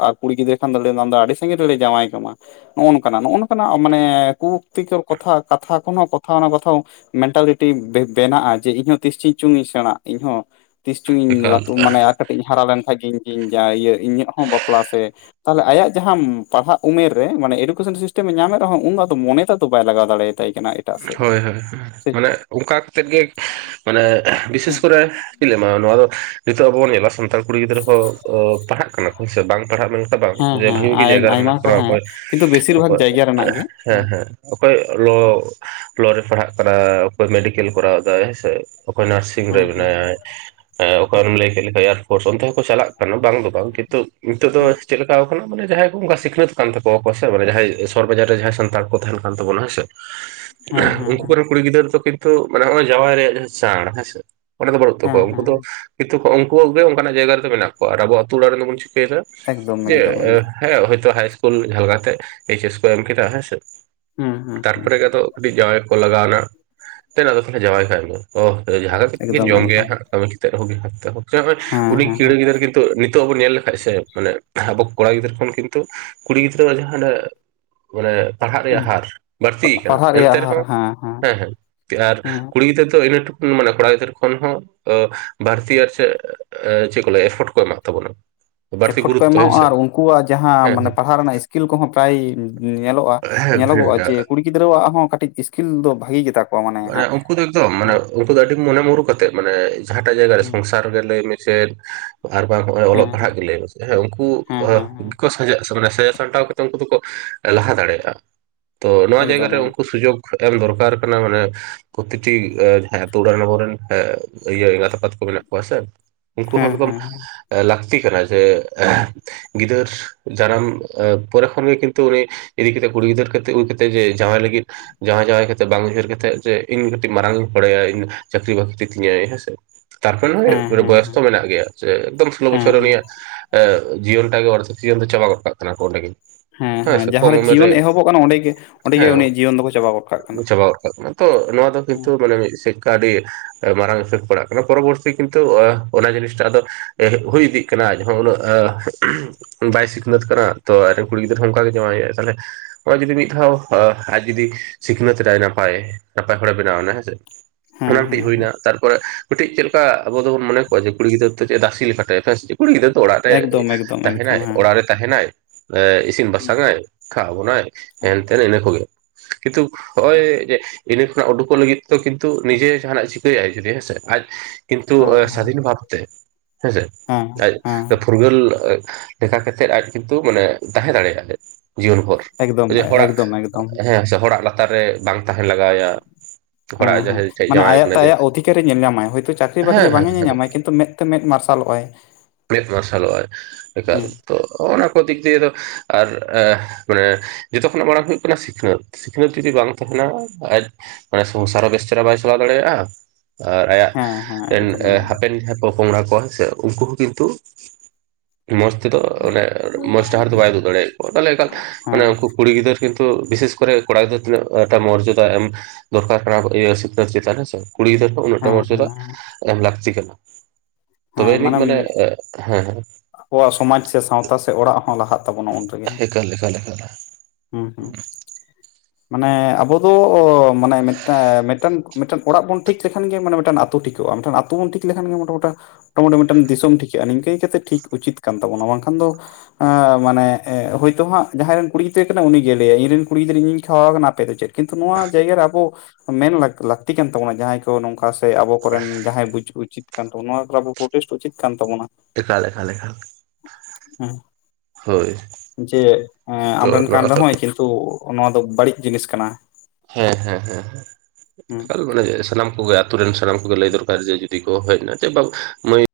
ᱟᱨ ᱠᱩᱲᱤ ᱜᱤᱫᱽᱨᱟᱹ ᱠᱷᱟᱱ ᱫᱚ (unintelligible) ᱫᱚ ᱟᱹᱰᱤ ᱥᱟᱺᱜᱤᱧ ᱨᱮᱞᱮ ᱡᱟᱶᱟᱭ ᱠᱟᱢᱟ᱾ ᱱᱚᱜᱼᱚᱭ ᱱᱚᱝᱠᱟᱱᱟᱜ ᱱᱚᱜᱼ ᱱᱚᱝᱠᱟᱱᱟᱜ ᱢᱟᱱᱮ (unintelligible) ᱠᱟᱛᱷᱟ (unintelligible) ᱠᱚᱦᱚᱸ ᱠᱟᱛᱷᱟ ᱚᱱᱟ ᱠᱟᱛᱷᱟ ᱢᱮᱱᱴᱟᱞᱤᱴᱤ ᱵᱮᱱᱟᱜᱼᱟ ᱡᱮ ᱤᱧᱦᱚᱸ ᱛᱤᱥ ᱪᱚ ᱪᱩᱝ ᱤᱧ ᱥᱮᱬᱟᱜ ᱤᱧᱦᱚᱸ ᱛᱤᱥ ᱪᱩᱝ ᱤᱧ ᱮᱠᱟᱞ ᱞᱟᱹᱴᱩ ᱢᱟᱱᱮ ᱟᱨ ᱠᱟᱹᱴᱤᱡ ᱤᱧ ᱦᱟᱨᱟ ᱞᱮᱱᱠᱷᱟᱡ ᱜᱮ ᱤᱧ ᱤᱧ ᱤᱭᱟᱹ ᱤᱧᱟᱹᱜ ᱦᱚᱸ ᱵᱟᱯᱞᱟ ᱥᱮᱼᱼ ᱛᱟᱦᱚᱞᱮ ᱟᱭᱟᱜ ᱡᱟᱦᱟᱸ ᱯᱟᱲᱦᱟᱜ ᱩᱢᱮᱨ ᱨᱮ ᱢᱟᱱᱮ ᱮᱰᱩᱠᱮᱥᱮᱱ ᱥᱤᱥᱴᱮᱢ ᱮ ᱧᱟᱢᱮᱫ ᱨᱮᱦᱚᱸ ᱩᱱᱫᱚ ᱟᱫᱚ ᱢᱚᱱᱮ ᱵᱟᱭ ᱞᱟᱜᱟᱣ ᱫᱟᱲᱮ ᱟᱛᱟᱭ ᱠᱟᱱᱟᱭ᱾ ᱦᱳᱭ ᱦᱳᱭ ᱢᱟᱱᱮ ᱚᱱᱠᱟ ᱠᱟᱛᱮᱫ ᱜᱮ ᱢᱟᱱᱮ ᱵᱤᱥᱮᱥ ᱠᱚᱨᱮᱼᱼ ᱪᱮᱫ ᱤᱧ ᱞᱟᱹᱭ ᱟᱢᱟ ᱱᱚᱣᱟ ᱫᱚ ᱱᱤᱛᱚᱜ ᱟᱵᱚ ᱵᱚᱱ ᱧᱮᱞᱟ ᱥᱟᱱᱛᱟᱲ ᱠᱩᱲᱤ ᱜᱤᱫᱽᱨᱟᱹ ᱦᱚᱸ ᱯᱟᱲᱦᱟᱜ ᱠᱟᱱᱟ ᱥᱮ ᱵᱟᱝ ᱯᱟᱲᱦᱟᱜ ᱨᱮᱱᱟᱜ ᱢᱮᱱᱠᱷᱟᱱ ᱵᱟᱝ ᱦᱮᱸ ᱵᱷᱟᱜᱤ ᱦᱮᱸ ᱵᱷᱟᱜᱤ ᱟᱭ ᱡᱟᱭᱜᱟ ᱨᱮ ᱟᱭᱢᱟ ᱢᱮᱱᱟᱜ ᱠᱚ ᱠᱚᱣᱟ ᱦᱮᱸ ᱚᱠᱚᱭ ᱠᱤᱱᱛᱩ ᱵᱮᱥᱤᱨ ᱵᱷᱟᱜᱽ ᱚᱠᱚᱭ ᱡᱟᱭᱜᱟ ᱨᱮᱱᱟᱜ ᱜᱮ ᱦᱮᱸ ᱦᱮᱸ ᱚᱠᱚᱭ ᱞᱚ ᱞᱚ ᱨᱮ ᱯᱟᱲᱦᱟᱜ ᱠᱟᱱᱟ ᱚᱠᱚᱭ ᱢᱮᱰᱤᱠᱮᱞ ᱠᱚᱨᱟᱣ ᱫᱟᱭ ᱥᱮ ᱚᱠᱚᱭ ᱱᱟᱨᱥᱤᱝᱼᱼ ᱨᱮ ᱦᱮᱸ ᱦᱮᱸ ᱢᱮᱱᱟᱭᱟ ᱦᱮᱸ ᱚᱠᱟᱨᱮᱢ ᱞᱟᱹᱭ ᱠᱮᱫ ᱞᱮᱠᱟ ᱮᱭᱟᱨᱯᱷᱳᱨᱥ ᱚᱱᱛᱮ ᱦᱚᱸᱠᱚ ᱪᱟᱞᱟᱜ ᱠᱟᱱᱟ ᱵᱟᱝ ᱫᱚ ᱵᱟᱝ ᱠᱤᱱᱛᱩᱼᱼ ᱱᱤᱛᱚᱜ ᱫᱚ ᱪᱮᱫ ᱞᱮᱠᱟ (inaudible) ᱡᱟᱦᱟᱸᱭ ᱠᱚ ᱚᱱᱠᱟ ᱥᱤᱠᱷᱱᱟᱹᱛ ᱠᱟᱱ ᱛᱟᱠᱚᱣᱟ ᱠᱚ ᱢᱟᱱᱮ ᱡᱟᱦᱟᱸᱭ ᱥᱚᱦᱚᱨ ᱵᱟᱡᱟᱨ ᱨᱮ ᱡᱟᱦᱟᱸᱭ ᱥᱟᱱᱛᱟᱲ ᱠᱚ ᱛᱟᱦᱮᱱ ᱠᱟᱱ ᱛᱟᱵᱚᱱᱟ ᱦᱮᱸ ᱥᱮ ᱦᱮᱸ ᱦᱮᱸ ᱩᱱᱠᱩ ᱦᱮᱸ ᱠᱚᱨᱮᱱ ᱠᱩᱲᱤ ᱜᱤᱫᱟᱹᱨ ᱫᱚ ᱠᱤᱱᱛᱩ ᱢᱟᱱᱮ ᱦᱚᱸᱜᱼᱚᱭ ᱡᱟᱶᱟᱭ ᱨᱮᱭᱟᱜ ᱡᱟᱦᱟᱸ ᱪᱟᱬ ᱦᱮᱸᱥᱮ ᱚᱱᱟ ᱫᱚ ᱵᱟᱹᱱᱩᱜ ᱦᱮᱸ ᱛᱟᱠᱚᱣᱟ, ᱩᱱᱠᱩ ᱦᱮᱸ ᱫᱚ ᱠᱤᱱᱛᱩ ᱩᱱᱠᱩ ᱜᱮ ᱚᱱᱠᱟᱱᱟᱜ ᱡᱟᱭᱜᱟ ᱨᱮᱫᱚ ᱢᱮᱱᱟᱜ ᱠᱚᱣᱟ, ᱟᱨ ᱟᱵᱚ ᱟᱛᱳ ᱚᱲᱟᱜ ᱨᱮᱱ ᱫᱚᱵᱚᱱ ᱪᱤᱠᱟᱹᱭ ᱫᱟ ᱮᱠᱫᱚᱢ ᱮᱠᱫᱚᱢ ᱡᱮ ᱮᱠᱫᱚᱢ ᱦᱮᱸ ᱦᱳᱭ ᱛᱚ ᱦᱟᱭ ᱤᱥᱠᱩᱞ ᱢᱤᱫ ᱰᱷᱟᱣ ᱠᱟᱛᱮ ᱮᱭᱤ ᱪᱮᱥ ᱠᱚ ᱮᱢ ᱠᱮᱫᱟ ᱦᱮᱸᱥᱮ ᱦᱩᱸ ᱦᱩᱸ ᱛᱟᱨᱯᱚᱨᱮ ᱜᱮ ᱟᱫᱚ ᱠᱟᱹᱴᱤᱡ ᱡᱟᱶᱟᱭ ᱠᱚ ᱞᱟᱜᱟᱣ ᱱᱟ ᱫᱮᱱ ᱟᱫᱚ ᱛᱟᱦᱞᱮ ᱡᱟᱶᱟᱭ ᱠᱟᱭ ᱢᱮ, ᱳᱦ ᱡᱟᱦᱟᱸ ᱠᱟᱛᱮ ᱜᱮᱠᱤᱱ ᱮᱠᱫᱚᱢ ᱡᱚᱢ ᱜᱮᱭᱟ ᱮᱠᱫᱚᱢ ᱦᱟᱸᱜ᱾ ᱠᱟᱹᱢᱤ ᱠᱟᱛᱮᱫ ᱨᱮᱦᱚᱸ ᱡᱟᱦᱟᱸ ᱠᱟᱛᱮᱫ ᱨᱮᱦᱚᱸ ᱦᱮᱸ ᱩᱱᱤ ᱦᱮᱸ ᱦᱮᱸ (unintelligible) ᱱᱤᱛᱚᱜ ᱵᱚᱱ ᱧᱮᱞ ᱞᱮᱠᱷᱟᱡ ᱥᱮ ᱢᱟᱱᱮ ᱟᱵᱚ ᱠᱚᱲᱟ ᱜᱤᱫᱽᱨᱟᱹ ᱠᱷᱚᱱ ᱠᱤᱱᱛᱩ ᱠᱩᱲᱤ ᱜᱤᱫᱽᱨᱟᱹᱣᱟᱜ ᱡᱟᱦᱟᱸᱱᱟᱜᱼᱼ ᱢᱟᱱᱮ ᱯᱟᱲᱦᱟᱜ ᱨᱮᱭᱟᱜ ᱦᱟᱨ ᱵᱟᱹᱲᱛᱤ ᱟᱠᱟᱱᱟ᱾ ᱯᱟᱲᱦᱟᱜ ᱨᱮᱭᱟᱜ ᱮᱱᱛᱮ ᱦᱟᱨ ᱨᱮᱦᱚᱸ ᱦᱮᱸ ᱦᱮᱸ ᱦᱮᱸ ᱟᱨ ᱠᱩᱲᱤ ᱜᱤᱫᱽᱨᱟᱹ ᱫᱚ ᱤᱱᱟᱹ ᱴᱩ ᱢᱟᱱᱮ ᱠᱚᱲᱟ ᱜᱤᱫᱟᱹᱨ ᱠᱷᱚᱱ ᱦᱚᱸ ᱵᱷᱟᱲᱛᱤᱭᱟ ᱥᱮ ᱪᱮᱫ ᱠᱚ ᱞᱟᱹᱭᱟ ᱮᱯᱷᱳᱴ ᱠᱚ ᱮᱢᱟ ᱟᱛᱟᱵᱚᱱᱟ᱾ ᱮᱯᱷᱳᱴ ᱠᱚ ᱮᱢᱟᱣᱟᱜᱼᱟ ᱟᱨ ᱩᱱᱠᱩᱣᱟᱜ ᱡᱟᱦᱟᱸ ᱦᱮᱸ ᱢᱟᱱᱮ ᱦᱮᱸ ᱯᱟᱲᱦᱟᱜ ᱨᱮᱱᱟᱜ ᱤᱥᱠᱤᱞ ᱠᱚᱦᱚᱸ ᱯᱨᱟᱭ ᱧᱮᱞᱚᱜᱼᱟ ᱧᱮᱞᱚᱜᱚᱜᱼᱟ ᱡᱮ ᱠᱩᱲᱤ (unintelligible) ᱜᱤᱫᱽᱨᱟᱹᱣᱟᱜ ᱦᱚᱸ ᱠᱟᱹᱴᱤᱡ ᱤᱥᱠᱤᱞ ᱫᱚ ᱵᱷᱟᱹᱜᱤ ᱜᱮᱛᱟ ᱠᱚᱣᱟ ᱢᱟᱱᱮ ᱦᱟᱸᱜ ᱩᱱᱠᱩ ᱫᱚ ᱮᱠᱫᱚᱢ ᱢᱟᱱᱮ ᱦᱮᱸ ᱩᱱᱠᱩ ᱫᱚ ᱟᱹᱰᱤ ᱢᱚᱱᱮ ᱢᱩᱨᱩ ᱠᱟᱛᱮᱜ ᱢᱟᱱᱮ ᱡᱟᱦᱟᱸᱴᱟᱜ ᱡᱟᱭᱜᱟ ᱨᱮ ᱥᱚᱝᱥᱟᱨ ᱜᱮ ᱞᱟᱹᱭ ᱢᱮ ᱥᱮ ᱟᱨ ᱵᱟᱝ ᱦᱚᱜ-ᱚᱭ ᱚᱞᱚᱜ ᱦᱮᱸ ᱯᱟᱲᱦᱟᱜ ᱦᱮᱸ ᱜᱮ ᱞᱟᱹᱭ ᱢᱮᱥᱮ ᱩᱱᱠᱩ ᱦᱮᱸ ᱦᱮᱸ ᱦᱚᱸ ᱦᱮᱸ ᱦᱮᱸ ᱢᱟᱱᱮ ᱥᱟᱡᱟᱣ ᱥᱟᱢᱴᱟᱣ ᱠᱟᱛᱮ ᱩᱱᱠᱩ ᱫᱚᱠᱚ ᱞᱟᱦᱟ ᱫᱟᱲᱮᱭᱟᱜᱼᱟ ᱛᱚ ᱱᱚᱣᱟ ᱡᱟᱭᱜᱟ ᱨᱮ ᱮᱠᱫᱚᱢ ᱮᱠᱫᱚᱢ ᱩᱱᱠᱩ ᱥᱩᱡᱳᱜᱽ ᱮᱢ ᱫᱚᱨᱠᱟᱨ ᱠᱟᱱᱟ ᱢᱟᱱᱮ ᱯᱨᱚᱛᱮᱠ ᱴᱤ ᱡᱟᱦᱟ ᱟᱛᱩ ᱚᱲᱟᱜ ᱨᱮᱱ ᱦᱚᱲ ᱨᱮᱱ ᱤᱭᱟᱹ ᱮᱸᱜᱟᱛ ᱟᱯᱟᱛ ᱠᱚ ᱢᱮᱱᱟᱜ ᱠᱚᱣᱟ ᱥᱮ ᱩᱱᱠᱩ ᱦᱚᱸ ᱦᱮᱸ ᱮᱠᱫᱚᱢ ᱦᱮᱸ ᱞᱟᱹᱠᱛᱤ ᱠᱟᱱᱟ ᱡᱮ ᱜᱤᱫᱟᱹᱨ ᱫᱟᱨᱟᱢ ᱯᱚᱨᱮ ᱠᱷᱚᱱ ᱜᱮ ᱠᱤᱱᱛᱩ ᱩᱱᱤ ᱤᱫᱤ ᱠᱟᱛᱮᱫ ᱠᱩᱲᱤ ᱜᱤᱫᱟᱹᱨ (inaudible) ᱦᱩᱭ ᱠᱟᱛᱮ ᱜᱮ ᱡᱟᱶᱟᱭ ᱞᱟᱹᱜᱤᱫ ᱡᱟᱶᱟᱭ ᱡᱟᱶᱟᱭ ᱠᱟᱛᱮᱫ ᱵᱟᱝ ᱩᱭᱦᱟᱹᱨ ᱠᱟᱛᱮᱫᱼᱼ ᱡᱮ ᱤᱧ ᱠᱟᱹᱴᱤᱡ ᱢᱟᱨᱟᱝ ᱦᱚᱲ ᱟᱭᱟ ᱤᱧ ᱪᱟᱹᱠᱨᱤ ᱵᱟᱹᱠᱨᱤ ᱛᱤᱧᱟᱹᱭ ᱦᱮᱸᱥᱮ᱾ ᱛᱟᱨᱯᱚᱨ ᱱᱟᱜ ᱦᱮᱸ ᱦᱮᱸ ᱦᱚᱭ ᱦᱮᱸ ᱵᱚᱭᱚᱥ ᱛᱚ ᱢᱮᱱᱟᱜ ᱜᱮᱭᱟ᱾ ᱥᱮ ᱮᱠᱫᱚᱢ ᱥᱳᱞᱳ ᱦᱮᱸ ᱵᱚᱪᱷᱚᱨ ᱦᱮᱸ ᱩᱱᱤᱭᱟᱜ ᱡᱤᱭᱚᱱ ᱴᱟᱜ ᱜᱮ ᱚᱨᱫᱷᱮᱜ ᱡᱤᱭᱚᱱ ᱫᱚ ᱪᱟᱵᱟ ᱜᱚᱫ ᱠᱟᱜ ᱠᱟᱱᱟ ᱠᱚ ᱚᱸᱰᱮ ᱜᱮ᱾ ᱦᱮᱸ ᱦᱮᱸ᱾ ᱥᱮ ᱠᱚᱢ ᱡᱟᱦᱟᱸᱨᱮ ᱩᱢᱮᱨ ᱨᱮ ᱡᱤᱭᱚᱱ ᱮᱦᱚᱵᱚᱜ ᱠᱟᱱᱟ ᱚᱸᱰᱮ ᱜᱮ ᱚᱸᱰᱮ ᱜᱮ ᱦᱮᱸ ᱩᱱᱤᱭᱟᱜ ᱡᱤᱭᱚᱱ ᱫᱚᱠᱚ ᱪᱟᱵᱟ ᱜᱚᱫ ᱠᱟᱜ ᱠᱟᱱᱟ᱾ (unintelligible) ᱛᱚ ᱱᱚᱣᱟ ᱫᱚ ᱠᱤᱱᱛᱩ ᱢᱟᱱᱮ ᱢᱤᱫ ᱥᱮᱫ ᱠᱟ ᱟᱹᱰᱤ ᱮ ᱢᱟᱨᱟᱝ ᱮᱯᱷᱮᱠᱴ ᱯᱟᱲᱟᱜ ᱠᱟᱱᱟ᱾ ᱯᱚᱨᱚᱵᱚᱨᱛᱤ ᱠᱤᱱᱛᱩ ᱚᱱᱟ ᱡᱤᱱᱤᱥᱴᱟᱜ ᱫᱚ ᱦᱩᱭ ᱤᱫᱤᱜ ᱠᱟᱱᱟ ᱟᱡ ᱦᱚᱸ ᱩᱱᱟᱹᱜ ᱟ ᱵᱟᱭ ᱥᱤᱠᱷᱱᱟᱹᱛ ᱠᱟᱱᱟ ᱛᱚ ᱟᱡ ᱨᱮᱱ ᱠᱩᱲᱤ ᱜᱤᱫᱽᱨᱟᱹ ᱦᱚᱸ ᱚᱱᱠᱟ ᱜᱮ ᱡᱟᱣᱟᱭᱚᱜ-ᱟᱭ ᱛᱟᱞᱦᱮ᱾ ᱦᱚᱸ-ᱚᱭ ᱡᱩᱫᱤ ᱢᱤᱫ ᱫᱷᱟᱣ ᱟ ᱟᱡ ᱡᱩᱫᱤ ᱥᱤᱠᱷᱱᱟᱹᱛ ᱮᱱᱟᱭ ᱱᱟᱯᱟᱭ᱾ ᱱᱟᱯᱟᱭ ᱦᱚᱲᱮ ᱵᱮᱱᱟᱣᱮᱱᱟ ᱦᱮᱸᱥᱮ ᱦᱮᱸ ᱚᱱᱟ ᱦᱮᱸ ᱢᱤᱫᱴᱤᱡ ᱦᱮᱸ ᱦᱩᱭᱱᱟ ᱛᱟᱨᱯᱚᱨᱮ ᱠᱟᱹᱴᱤᱡ ᱪᱮᱫ ᱞᱮᱠᱟ ᱟᱵᱚ ᱫᱚᱵᱚᱱ ᱢᱚᱱᱮ ᱠᱚᱣᱟ ᱡᱮ ᱠᱩᱤ ᱜᱤᱫᱹᱨᱟ ᱫᱚ ᱪᱮᱫ ᱫᱟᱥᱤ ᱞᱮᱠᱟ ᱴᱟᱭᱤᱯ ᱦᱮᱸ ᱥᱮ ᱪᱮᱫ᱾ ᱠᱩᱲᱤ ᱜᱤᱫᱽᱨᱟ ᱫᱚ ᱚᱲᱟᱜ ᱨᱮ ᱮᱠᱫᱚᱢ ᱮᱠᱫᱚᱢ ᱮᱠᱫᱚᱢ ᱛᱟᱦᱮᱱᱟᱭ, ᱦᱮᱸ ᱚᱲᱟᱜ ᱨᱮ ᱛᱟᱦᱮᱱᱟᱭ ᱮ ᱤᱥᱤᱱ ᱵᱟᱥᱟᱝᱟᱭ, ᱠᱷᱟᱣᱟ ᱵᱚᱱᱟᱭ ᱦᱮᱸ ᱦᱮᱱ-ᱛᱮᱱ ᱮᱱᱟᱹ ᱠᱚᱜᱮ᱾ ᱠᱤᱱᱛᱩ ᱦᱚᱜ-ᱚᱭ ᱡᱮ ᱤᱱᱟᱹ ᱠᱷᱚᱱᱟᱜ ᱩᱰᱩᱠᱚᱜ ᱞᱟᱹᱜᱤᱫ ᱛᱮ ᱫᱚ ᱠᱤᱱᱛᱩ ᱱᱤᱡᱮ ᱡᱟᱦᱟᱱᱟᱜ ᱪᱤᱠᱟᱹᱭᱟᱭ ᱡᱩᱫᱤ ᱦᱮᱸᱥᱮ ᱟᱡ ᱠᱤᱱᱛᱩ ᱮ ᱦᱮᱸ ᱥᱟᱹᱫᱷᱤᱱ ᱵᱷᱟᱵᱛᱮ ᱦᱮᱸ ᱥᱮ ᱦᱮᱸ ᱟᱡ ᱦᱮᱸ ᱯᱷᱩᱨᱜᱟᱹᱞ ᱞᱮᱠᱟ ᱠᱟᱛᱮᱜ ᱟᱡ ᱠᱤᱱᱛᱩ ᱢᱟᱱᱮ ᱛᱟᱦᱮᱸ ᱫᱟᱲᱮᱭᱟᱜ ᱟᱞᱮ᱾ ᱡᱤᱭᱚᱱ ᱵᱷᱚᱨ᱾ ᱮᱠᱫᱚᱢ ᱡᱮ ᱦᱚᱲᱟᱜ ᱮᱠᱫᱚᱢ ᱮᱠᱫᱚᱢ ᱦᱮᱸ ᱥᱮ ᱦᱚᱲᱟᱜ ᱞᱟᱛᱟᱨ ᱨᱮ ᱵᱟᱝ ᱛᱟᱦᱮᱱ ᱞᱟᱜᱟᱭᱮᱭᱟ᱾ ᱦᱮᱸ ᱦᱮᱸ᱾ ᱢᱟᱱᱮ ᱟᱭᱟᱜ ᱛᱮ ᱟᱭᱟᱜ ᱚᱫᱷᱤᱠᱮᱨᱮ ᱧᱮᱞ ᱧᱟᱢᱟᱭ, ᱦᱳᱭᱛᱳ ᱪᱟᱹᱠᱨᱤ-ᱵᱟᱹᱠᱨᱤ ᱦᱮᱸ ᱵᱟᱝ ᱦᱮᱸ ᱮ ᱧᱮᱞ ᱧᱟᱢᱟᱭ ᱠᱤᱱᱛᱩ ᱢᱮᱫ ᱛᱮ ᱢᱮᱫ ᱢᱟᱨᱥᱟᱞᱚᱜᱼᱟᱭ᱾ ᱢᱮᱫ ᱢᱟᱨᱥᱟᱞᱚᱜᱼᱟᱭ ᱮᱠᱟᱞ᱾ ᱦᱮᱸ ᱛᱚ ᱦᱚᱱᱟ ᱠᱚ ᱫᱤᱠ ᱫᱤᱭᱮ ᱫᱚ ᱟᱨ ᱮ ᱢᱟᱱᱮ ᱡᱚᱛᱚ ᱠᱷᱚᱱᱟᱜ ᱢᱟᱲᱟᱝ ᱦᱩᱭᱩᱜ ᱠᱟᱱᱟ ᱥᱤᱠᱷᱱᱟᱹᱛ᱾ ᱥᱤᱠᱷᱱᱟᱹᱛ ᱡᱩᱫᱤ ᱵᱟᱝ ᱛᱟᱦᱮᱱᱟ ᱟᱡ ᱢᱟᱱᱮ ᱥᱚᱝᱥᱟᱨ ᱦᱚᱸ ᱵᱮᱥ ᱪᱮᱦᱨᱟ ᱵᱟᱭ ᱪᱟᱞᱟᱣ ᱫᱟᱲᱮᱭᱟᱜᱼᱟ᱾ ᱟᱨ ᱟᱭᱟᱜ ᱦᱮᱸ ᱦᱮᱸ ᱮᱱ ᱮᱠᱫᱚᱢ ᱮ ᱮᱠᱫᱚᱢ ᱦᱟᱯᱮᱱ ᱡᱟᱦᱟᱸᱭ ᱯᱚ-ᱯᱚᱝᱲᱟ ᱠᱚᱣᱟ ᱥᱮ ᱩᱱᱠᱩ ᱦᱚᱸ ᱠᱤᱱᱛᱩ ᱢᱚᱡᱽ ᱛᱮ ᱫᱚ ᱚᱱᱮ ᱢᱚᱡᱽ ᱰᱟᱦᱟᱨ ᱫᱚ ᱵᱟᱭ ᱩᱫᱩᱜ ᱫᱟᱲᱮᱭᱟ ᱠᱚᱣᱟ ᱛᱟᱦᱚᱞᱮ ᱮᱠᱟᱞ ᱢᱟᱱᱮ ᱦᱮᱸ ᱩᱱᱠᱩ ᱠᱩᱲᱤ ᱜᱤᱫᱽᱟᱹᱨ ᱠᱤᱱᱛᱩ ᱵᱤᱥᱮᱥ ᱠᱚᱨᱮ ᱠᱚᱲᱟ ᱜᱤᱫᱽᱨᱟᱹ ᱛᱤᱱᱟᱹᱜᱴᱟ ᱢᱳᱨᱡᱟᱫᱟ ᱮᱢ ᱫᱚᱨᱠᱟᱨ ᱠᱟᱱᱟ ᱤᱭᱟᱹ ᱥᱤᱠᱷᱱᱟᱹᱛ ᱪᱮᱛᱟᱱ ᱦᱮᱸ ᱥᱮᱺ ᱠᱩᱲᱤ ᱜᱤᱫᱽᱟᱹᱨ ᱩᱱᱟᱹᱜᱴᱟ ᱦᱮᱸ ᱢᱚᱨᱡᱟ ᱦᱮᱸ ᱮᱢ ᱞᱟᱹᱠᱛᱤ ᱠᱟᱱᱟ ᱛᱚᱵᱮ ᱟᱹᱱᱤᱡ ᱢᱟᱱᱮ ᱦᱮᱸ ᱦᱮᱸ ᱟᱵᱩᱣᱟᱜ ᱥᱚᱢᱟᱡᱽ ᱥᱮ ᱥᱟᱶᱛᱟ ᱥᱮ ᱚᱲᱟᱜ ᱦᱚᱸ ᱞᱟᱦᱟᱜ ᱛᱟᱵᱩᱱᱟ ᱩᱱ᱾ ᱨᱮᱜᱮ ᱤᱠᱟᱞ ᱮᱠᱟᱞ ᱮᱠᱟᱞ ᱮᱠᱥᱞᱟ ᱦᱩᱸ ᱦᱩᱸ ᱩᱸᱦ᱾ ᱢᱟᱱᱮ ᱟᱵᱚ ᱫᱚ ᱢᱟᱱᱮᱴᱟᱝ ᱢᱤᱫᱴᱟᱱ ᱢᱮᱫᱴᱟᱱ ᱚᱲᱟᱜ ᱵᱩᱱ ᱴᱷᱤᱠ ᱞᱮᱠᱷᱟᱱ ᱜᱮ ᱢᱟᱱᱮ ᱢᱤᱫᱟᱴᱱ ᱟᱛ ᱛᱩ ᱴᱤᱠᱚᱜᱼᱟ᱾ ᱢᱮᱱᱠᱷᱟᱱ ᱟᱹᱛᱩ ᱵᱩᱢ ᱴᱤᱠᱷ ᱞᱮᱠᱷᱟᱱ ᱜᱮ ᱢᱚᱴᱟᱢᱩᱴᱤ ᱢᱚᱴᱟᱢᱩᱴᱤ ᱢᱤᱫᱴᱟᱱ ᱫᱤᱥᱚᱢ ᱴᱷᱤᱠᱟᱹᱜᱼᱟ ᱱᱤᱝᱠᱟᱹ ᱤᱠᱟᱹᱛᱮ ᱴᱷᱤᱠ ᱩᱪᱤᱛ ᱠᱟᱱ ᱛᱟᱵᱩᱱᱟ ᱵᱟᱝ ᱠᱷᱟᱱ ᱫᱚ ᱟᱸ ᱢᱟᱱᱮ ᱮ ᱦᱳᱭᱛᱳ ᱦᱟᱸᱜ ᱡᱟᱦᱟᱸᱭ ᱨᱮᱱ ᱠᱩᱲᱤ ᱜᱤᱫᱽᱨᱟᱹ ᱠᱟᱱᱟᱭ ᱩᱱᱤ ᱜᱮ ᱞᱟᱹᱭᱟᱭ᱾ ᱤᱧ ᱨᱮᱱ ᱠᱩᱲᱤ ᱜᱤᱫᱽᱨᱟᱹ ᱤᱧᱼᱤᱧ ᱠᱷᱟᱣᱟᱣᱮ ᱟᱠᱟᱱᱟ ᱟᱯᱮ ᱫᱚ ᱪᱮᱫ᱾ ᱠᱤᱱᱛᱩ ᱱᱚᱣᱟ ᱡᱟᱭᱜᱟ ᱨᱮ ᱟᱵᱚ ᱢᱮᱱ ᱞᱟᱠ ᱞᱟᱹᱠᱛᱤ ᱠᱟᱱ ᱛᱟᱵᱩᱱᱟ ᱡᱟᱦᱟᱸᱭ ᱛᱚ ᱱᱚᱝᱠᱟ ᱥᱮ ᱟᱵᱚ ᱠᱚᱨᱮᱱ ᱡᱟᱦᱟᱸᱭ ᱵᱩᱡ ᱩᱪᱤᱛ ᱠᱟᱱ ᱛᱟᱵᱩᱱᱟ ᱱᱚᱣᱟ ᱠᱚᱨᱮ ᱟᱵᱚ ᱯᱨᱴᱮᱥᱴ ᱩᱪᱤᱛ ᱠᱟᱱ ᱛᱟᱵᱩᱱᱟ᱾ ᱮᱠᱟᱞ ᱮᱠᱟᱞ ᱮᱠᱷᱟᱞ᱾ ᱡᱮ ᱮᱸ ᱛᱚ ᱟᱢᱨᱮᱱ ᱠᱟᱱ ᱱᱚᱣᱟ ᱫᱚ ᱨᱮᱦᱚᱸᱭ ᱠᱤᱱ ᱛᱩ ᱱᱚᱣᱟ ᱫᱚ ᱵᱟᱹᱲᱤᱡ ᱡᱤᱱᱤᱥ ᱠᱟᱱᱟ᱾ ᱦᱮᱸ ᱦᱮᱸ ᱦᱮᱸ ᱦᱮᱸ᱾ ᱦᱮᱸ ᱮᱠᱟᱞ ᱢᱟᱱᱮ ᱥᱟᱱᱟᱢ ᱠᱚᱜᱮ ᱟᱨ ᱟᱛᱩ ᱨᱮᱱ ᱥᱟᱱᱟᱢ ᱠᱚ ᱜᱮ ᱞᱟᱹᱭ ᱫᱚᱨᱠᱟᱨ ᱡᱮ ᱡᱩᱫᱤ ᱠᱚ ᱦᱮᱜᱱᱟ ᱡᱮ ᱵᱟᱝ ᱢᱟᱹᱭ